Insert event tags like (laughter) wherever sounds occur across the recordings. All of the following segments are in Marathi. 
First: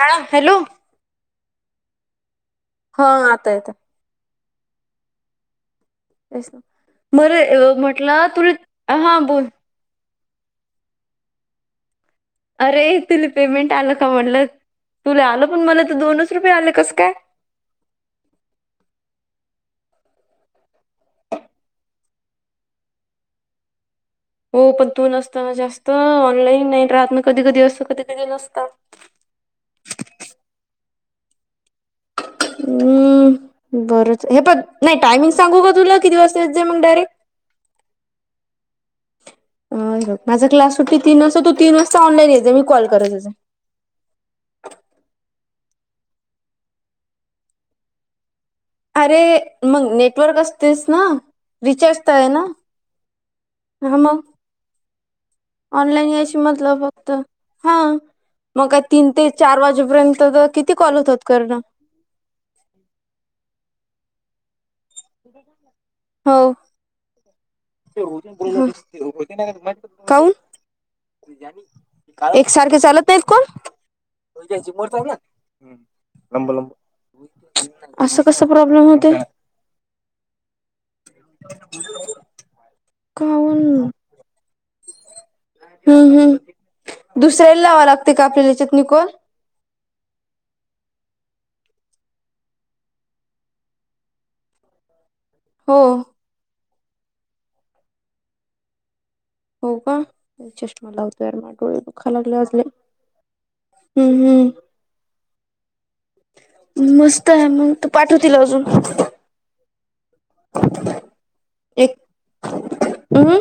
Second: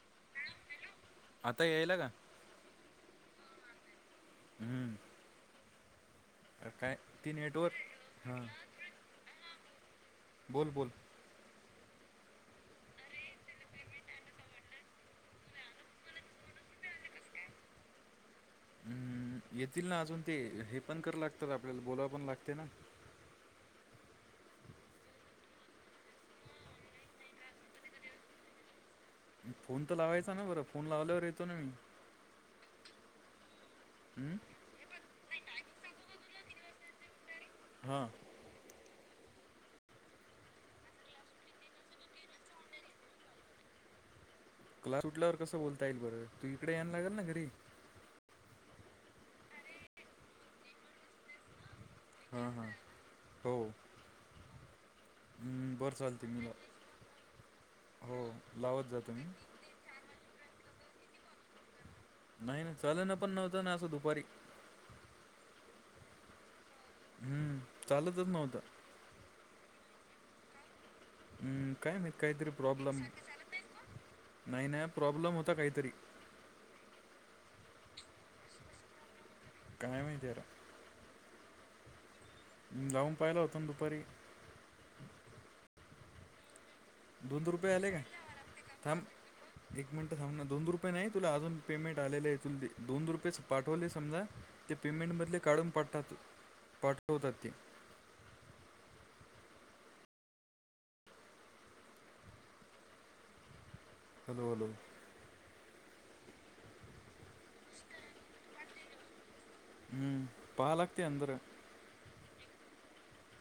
हा हॅलो आता यायला का हा आता येत हम्म अरे काय मर ते नेटवर्क म्हटलं हां तुला हां बोल. बोल बोल. अरे तुला पेमेंट आलं का म्हणलं तुला आलं पण मला तर दोनच रुपये आले कास काय हम् येतील ना अजून ते हे पण करा लागतात आपल्याला बोलावं पण लागते ना. हो पण तू नसताना जास्त ऑनलाईन नाही राहत ना कधी कधी असतं कधी कधी नसत. फोन तर लावायचा ना बरं फोन लावल्यावर येतो ना मी हम्म बरंच हम्म? हे पण नाही टायमिंग सांगू का तुला किती वाजता येतं मग डायरेक्ट हां अ माझा क्लास सुट्ट तीन वाजता तु तीन वाजता ऑनलाइन यायचा मी कॉल करलचं क्लास सुुटल्यावर कसं बोलता येईल बर तू इकडे यायला लागेल ना घरी अरे मग नेटवर्क असतेस ना रिचार्ज तर आहे हां ना हां हो हा मग हम्म, बरं ऑनलाईन चालते यायशी मी ला- मतलब फक्त हा हो मग का लावत तीन जातो मी ते चार वाजेपर्यंत किती कॉल होतात करण नाही नाही चालेना पण नव्हतं ना असं दुपारी हो ह हम्म, चालतच नव्हतं (unintelligible) का हून हम्म, काय माहीत काहीतरी एकसारखे प्रॉब्लेम चालत नाहीत नाही ना कोण प्रॉब्लेम होता (unintelligible) काहीतरी (unintelligible) असं कस प्रॉब्लेम होते काय माहिती यार (inaudible) जावून पाहिला होतो काऊन ना दुपारी हम्म हम्म दोन दुसऱ्याला रुपये लावां आले लागते का आपल्याला याच्यातनी थांब कॉल एक मिनिटं थांब ना दोन रुपये नाही तुला अजून पेमेंट आलेले आहे तुल ते दोन रुपयेच पाठवले समजा ते पेमेंट मधले काढून हो पाठतात पाठवतात ते हो का चष्मा लावतो यार डोळे दुःखा लागले आज लई हम्म हॅलो हम्म हॅलो मस्त आहे मग तू पाठवतील अजून हम्म पालकते अंदर एक हम्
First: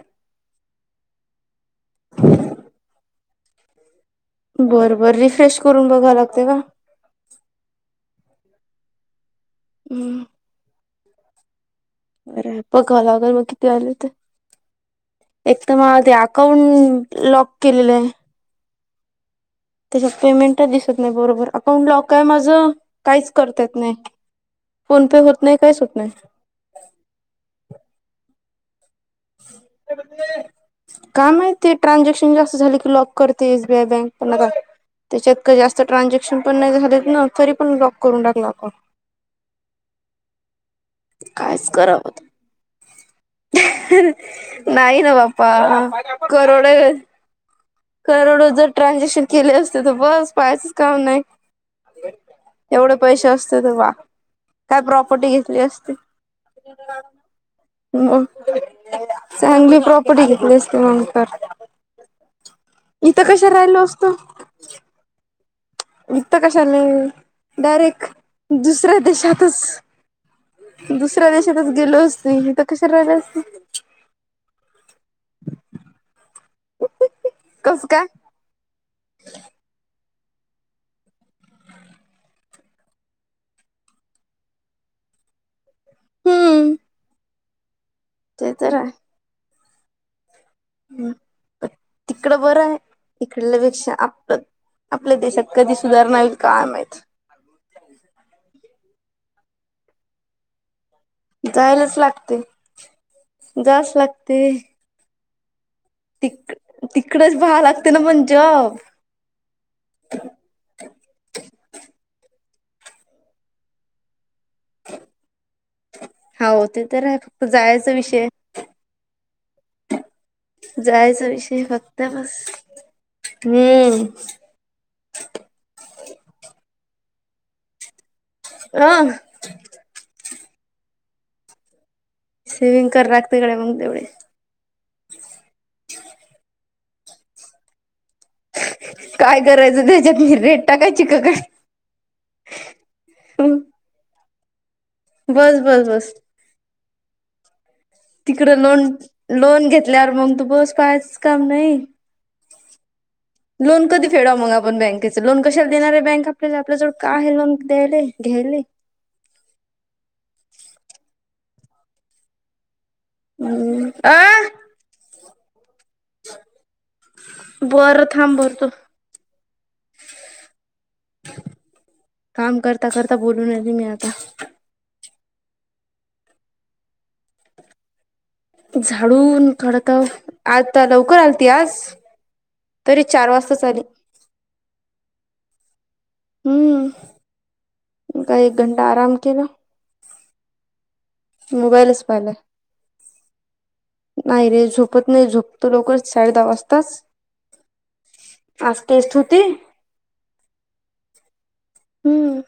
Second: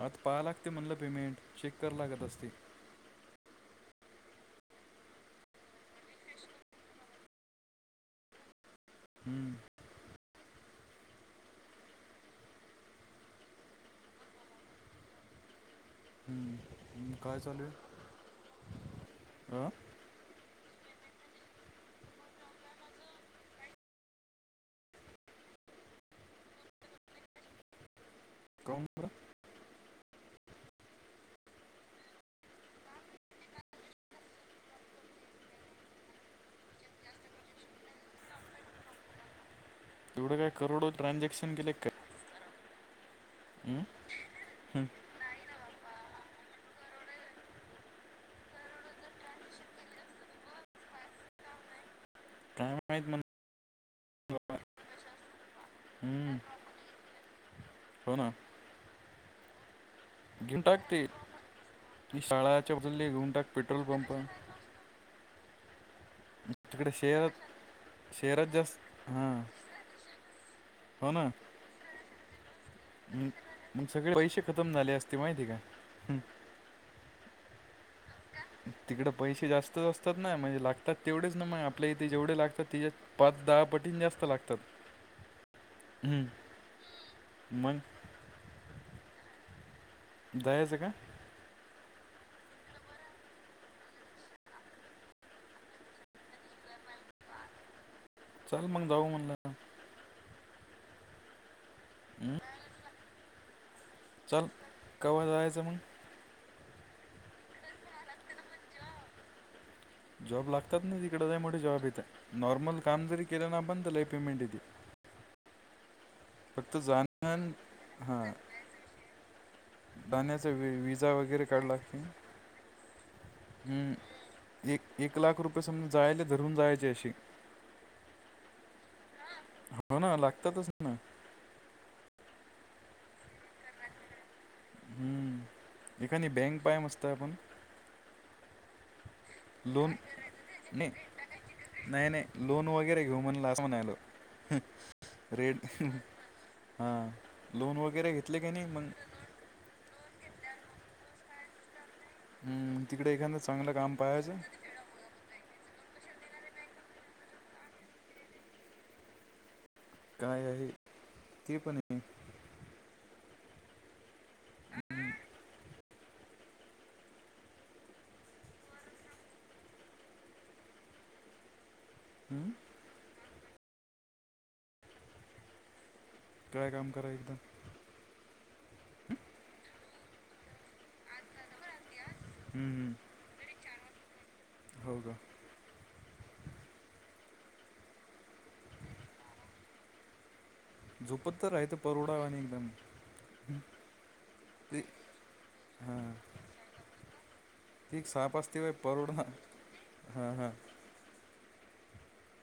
आता पाहा लागते म्हणलं पेमेंट चेक कर लागत असते (inaudible) बरं बरं रिफ्रेश करून बघाव लागते का हम्म हम् अरे बघाला लागल मग किती आले तर एक तर मग ते हम्म. अकाउंट लॉक केलेलं आहे ह त्याच्या पेमेंटच दिसत नाही बरोबर अकाउंट लॉक आहे माझं काहीच करता येत नाही फोन पे होत नाही काहीच होत नाही काहून बर (unintelligible) काय माहिती ट्रान्झॅक्शन जास्त झाले की लॉक करते एसबीआय बँक पण आता त्याच्यात का जास्त ट्रान्झॅक्शन पण नाही झालेत ना तरी पण लॉक करून टाकला अकाउंट एवढं काय करोड ट्रान्झॅक्शन कायच केले काय करावं हमं नाही ना बाप्पा करोडो करोडो जर ट्रान्झॅक्शन केले असते तर बस पाहायचं काम नाही काय एवढे माहित म्हण पैशे असते त बा काय प्रॉपर्टी घेतली असती हम्म, हो मग ना चांगली प्रॉप - - कुठे घेतले घेऊन असते टाक मंग ते तर ती शाळाच्या बाजूला इथं घेऊन टाक कशाला पेट्रोल राहिलो पंप असतो इथं कशाला तिकडे शहरात डायरेक्ट शहरात जास्त दुसऱ्या हा देशातच हो ना दुसऱ्या देशातच गेलो असतो इथं कशाला राहिल म- असतो मग सगळे पैसे खतम झाले असते माहितीय का कसं काय तिकडे पैसे जास्त अस त नाही म्हणजे लागतात तेवढेच ना आपल्या इथे जेवढे लागतात तिच्या पाच दहा पटी जास्त लागतात हम् हम्म मग ते तर आहे (unintelligible) ह तिकड बरं हाय इकडल्यापेक्षा आपलं आपल्या देशात कधी सुधारणा होईल काय माहित चल मंग जाऊ म्हणलं आता जायलाच हम्म. लागते जाच लागते चल कवा जायचं मग तिक तिकडेच पाहा लागते ना जॉब जॉब लागतात ना तिकड लय मोठे जॉब येते नॉर्मल काम जरी केले ना आपण तरी लय पेमेंट देतील हाव ते तर हाय जाणं फक्त आणि- जायचा हां विषय जाण्याचा वि- विजा जायचा वगैरे काढ विषय लागते फक्त बस हम्म एक एक लाख रुपये समज जायला धरून जायचे असे हह हो ना लागतातच ना सेविंग करावं लागतं मग तेवढे हम्म हे काय बँक हाय मस्त आपण काय करायचं लोन त्याच्यात म रेट नाही टाकायची की काय नाही नाही लोण वगैरे घेऊ म्हणल असं म्हणायलो बस रेट बस बस हा लोन वगैरे घ तिकड लोन लोन घेतल्यावर मग तू बस कायच काम नाही हम्म, तिकडे एखादं चांगलं लोन काम कधी फेडवा पाहायचं मग आपण बँकेच लोन कशाला देणार आहे बँक आपल्याला आपल्या जवळ का आहे लोन द्यायले घ्यायले काय आहे ते पणआहे हम्म आ बरं थांब भरतो हम्म, काम करता करता बोलू राहिले आता काय काम करा एकदम झाडून काढताव आज ती लवकर आल त आज हम्म, तरी चार वाजता आली हो का हम्म का एक घंटा आराम केला झोपत तर राह तर मोबाईलच परवडा पाहिलाय आहे एकदम नाही रे ते झोपत नाही झोपतो लवकर साडे दहा वाजताच ठीक साप असते बाय आज टेस्ट परडवना होती ह हां हां हम्म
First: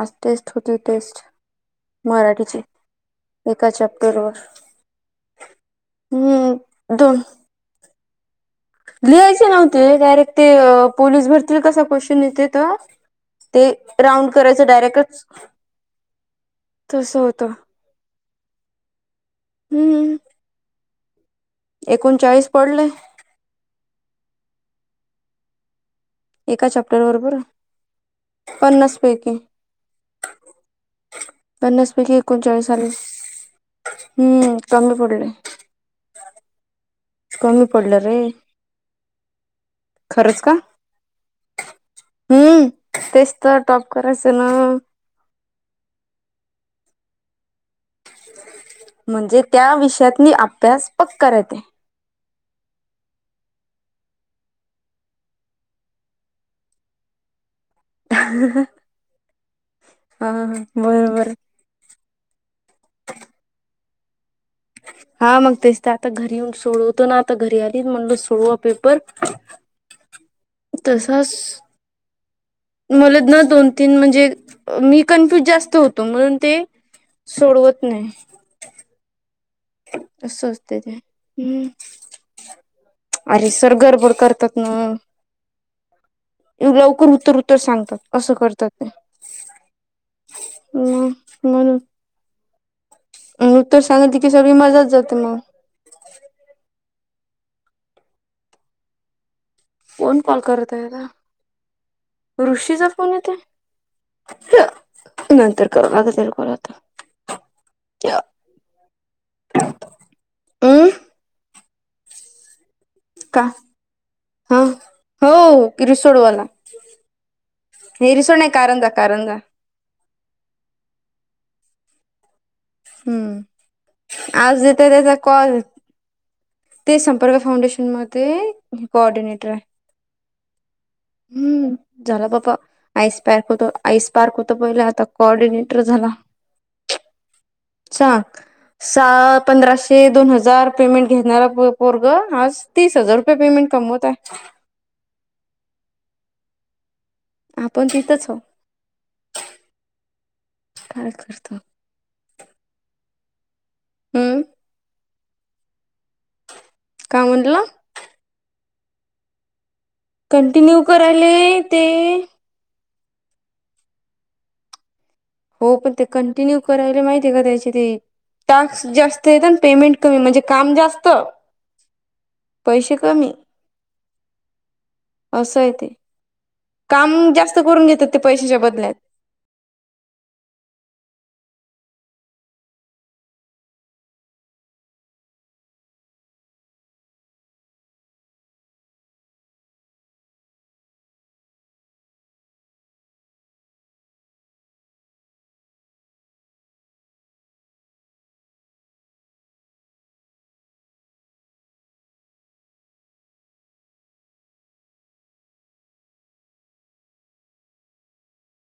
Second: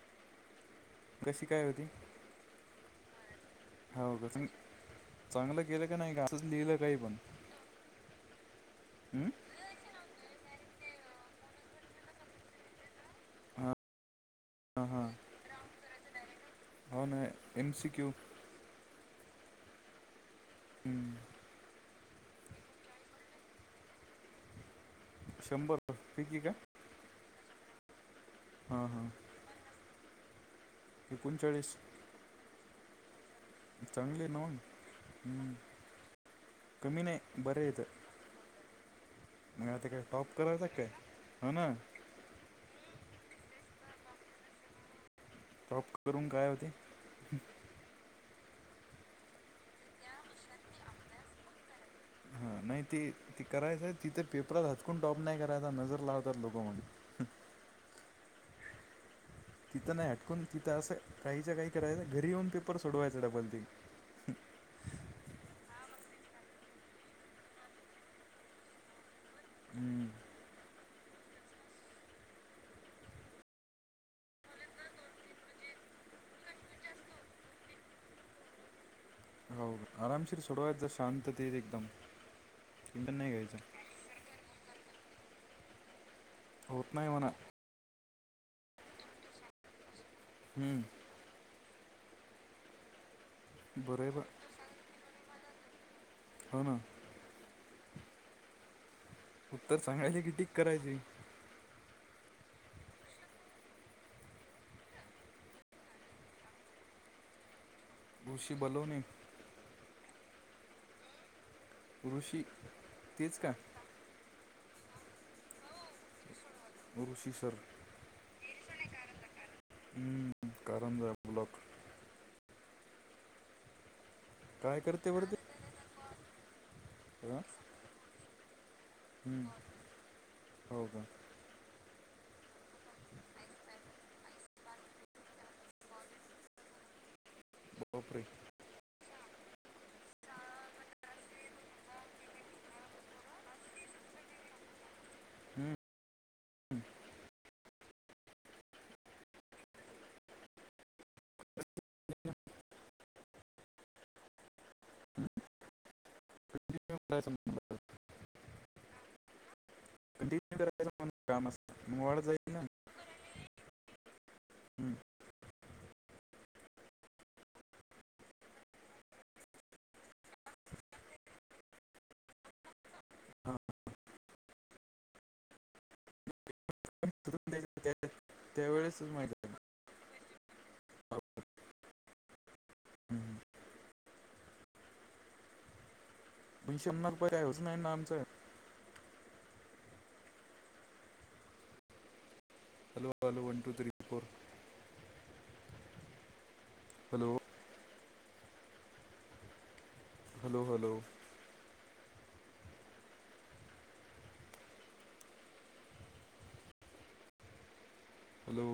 आज टेस्ट होती टेस्ट कशी काय होती मराठीची एका हो चॅप्टर का वर चांग- चांगलं केलं का नाही का असंच हम् लिहिलं काही पण दोन हम्म? लिहायचे नव्हते डायरेक्ट ते पोलीस भरतील कसा क्वेचंन येते तर ते हां राऊंड करायचं हां हां डायरेक्टच तस होतं इनसिक्यू हम्म एकोणचाळीस पडले शंभर पैकी का एका चॅप्टर बरोबर हां पन्नास हां पैकी एकोणचाळीस पन्नास पैकी एकोणचाळीस पडले चांगले ना हम्म मग कमी पडलेय हम्म. (unintelligible) बरे कमी पडलं रे येतंआहे, आता काय टॉप खरंच का करायचा आहे की काय, हा ना, हम्म, तेच तर टॉप करायचं ना, टॉप करून, काय होते, म्हणजे त्या, विषयातली अभ्यास पका राहतंय, हा नाही ते, ती करायचंय तिथे पेपरात, हातकून टॉप नाही करायचा, नजर लावतात लोक म्हणू तिथं नाही, हा हटकून तिथं असं बरोबर काहीच काही, करायच घरी, येऊन पेपर सोडवायचं डबल त, हा मग तेच तर, आता घरी येऊन सोडवतो ना, आता घरी आली म्हणलो सोडवा पेपर, हम्, त सास, मला न दोन, तीन, म्हणजे मी कन्फ्युज जास्त होतो, म्हणून ते सोडवत नाही, हो आरामशीर असं असते सोडवायचा, ते जर शांत हम्म एकदम, टेन्शन नाही अरे, घ्यायचं सर गरबड करतात ना, होत नाही लवकर, म्हणा उत्तर, उत्तर सांगतातअसं करतात ते, हम्म. म म्हणून, उत्तर बरं आहे सांगलकी बा ति, सगळी मजाच जाते मग, हो ना, उत्तर सांगायचे कोन की कॉल टिक करत करायची आहेताना, ऋषीचा फोन येते! नंतर कारवा लागेल, तेला कॉल आता, ऋषी बलवणे, हमं, (unintelligible) का, हा, हो किरसोडवाला, ऋषी सर, कारंजा कारंजा हम कारंजा ब्लॉक, हम्म, अजून येत काय करते त्याचा बरं कॉल, ते संपर्क फाउंडेशनमध्ये, हम, हो, का, हम्म, झाला बाबा, आईस पार्क होत, आईस पार्क होत पहिले, आता कोऑर्डिनेटर झाला. (unintelligible) चा, बापरे स पंधराशे, दोन हजार, पेमेंट घेणारा पोरग, आज तीस हजार रुपये, पेमेंट कमवतयआहे, हम्म आपण तिथच हो, काय करता, हम्म, कंटिन्यू काय करायचं म्हटलं, म्हणलं कंटिन्यू करायचं म्हणलं करायले काम ते, असतं मग वाढत जाईल ना हम्म. हो पण ते, कंटिन्यू करायला माहितीय का, त्याची ते टाक्स जास्त येत ना, पेमेंट कमी म्हणजे, काम जास्त पैसे कमी, असं आहे ते, काम तिथून जास्त द्यायचं करून त्या घेतात, ते पैशाच्या बदल्यात. त्यावेळेसच माहिती आहे हम्, (unintelligible) रुपये होचना नाही ना राहाल ना, आमचं. Hello? Hello! One, two, three, four, hello? Hello? Hello! Hello!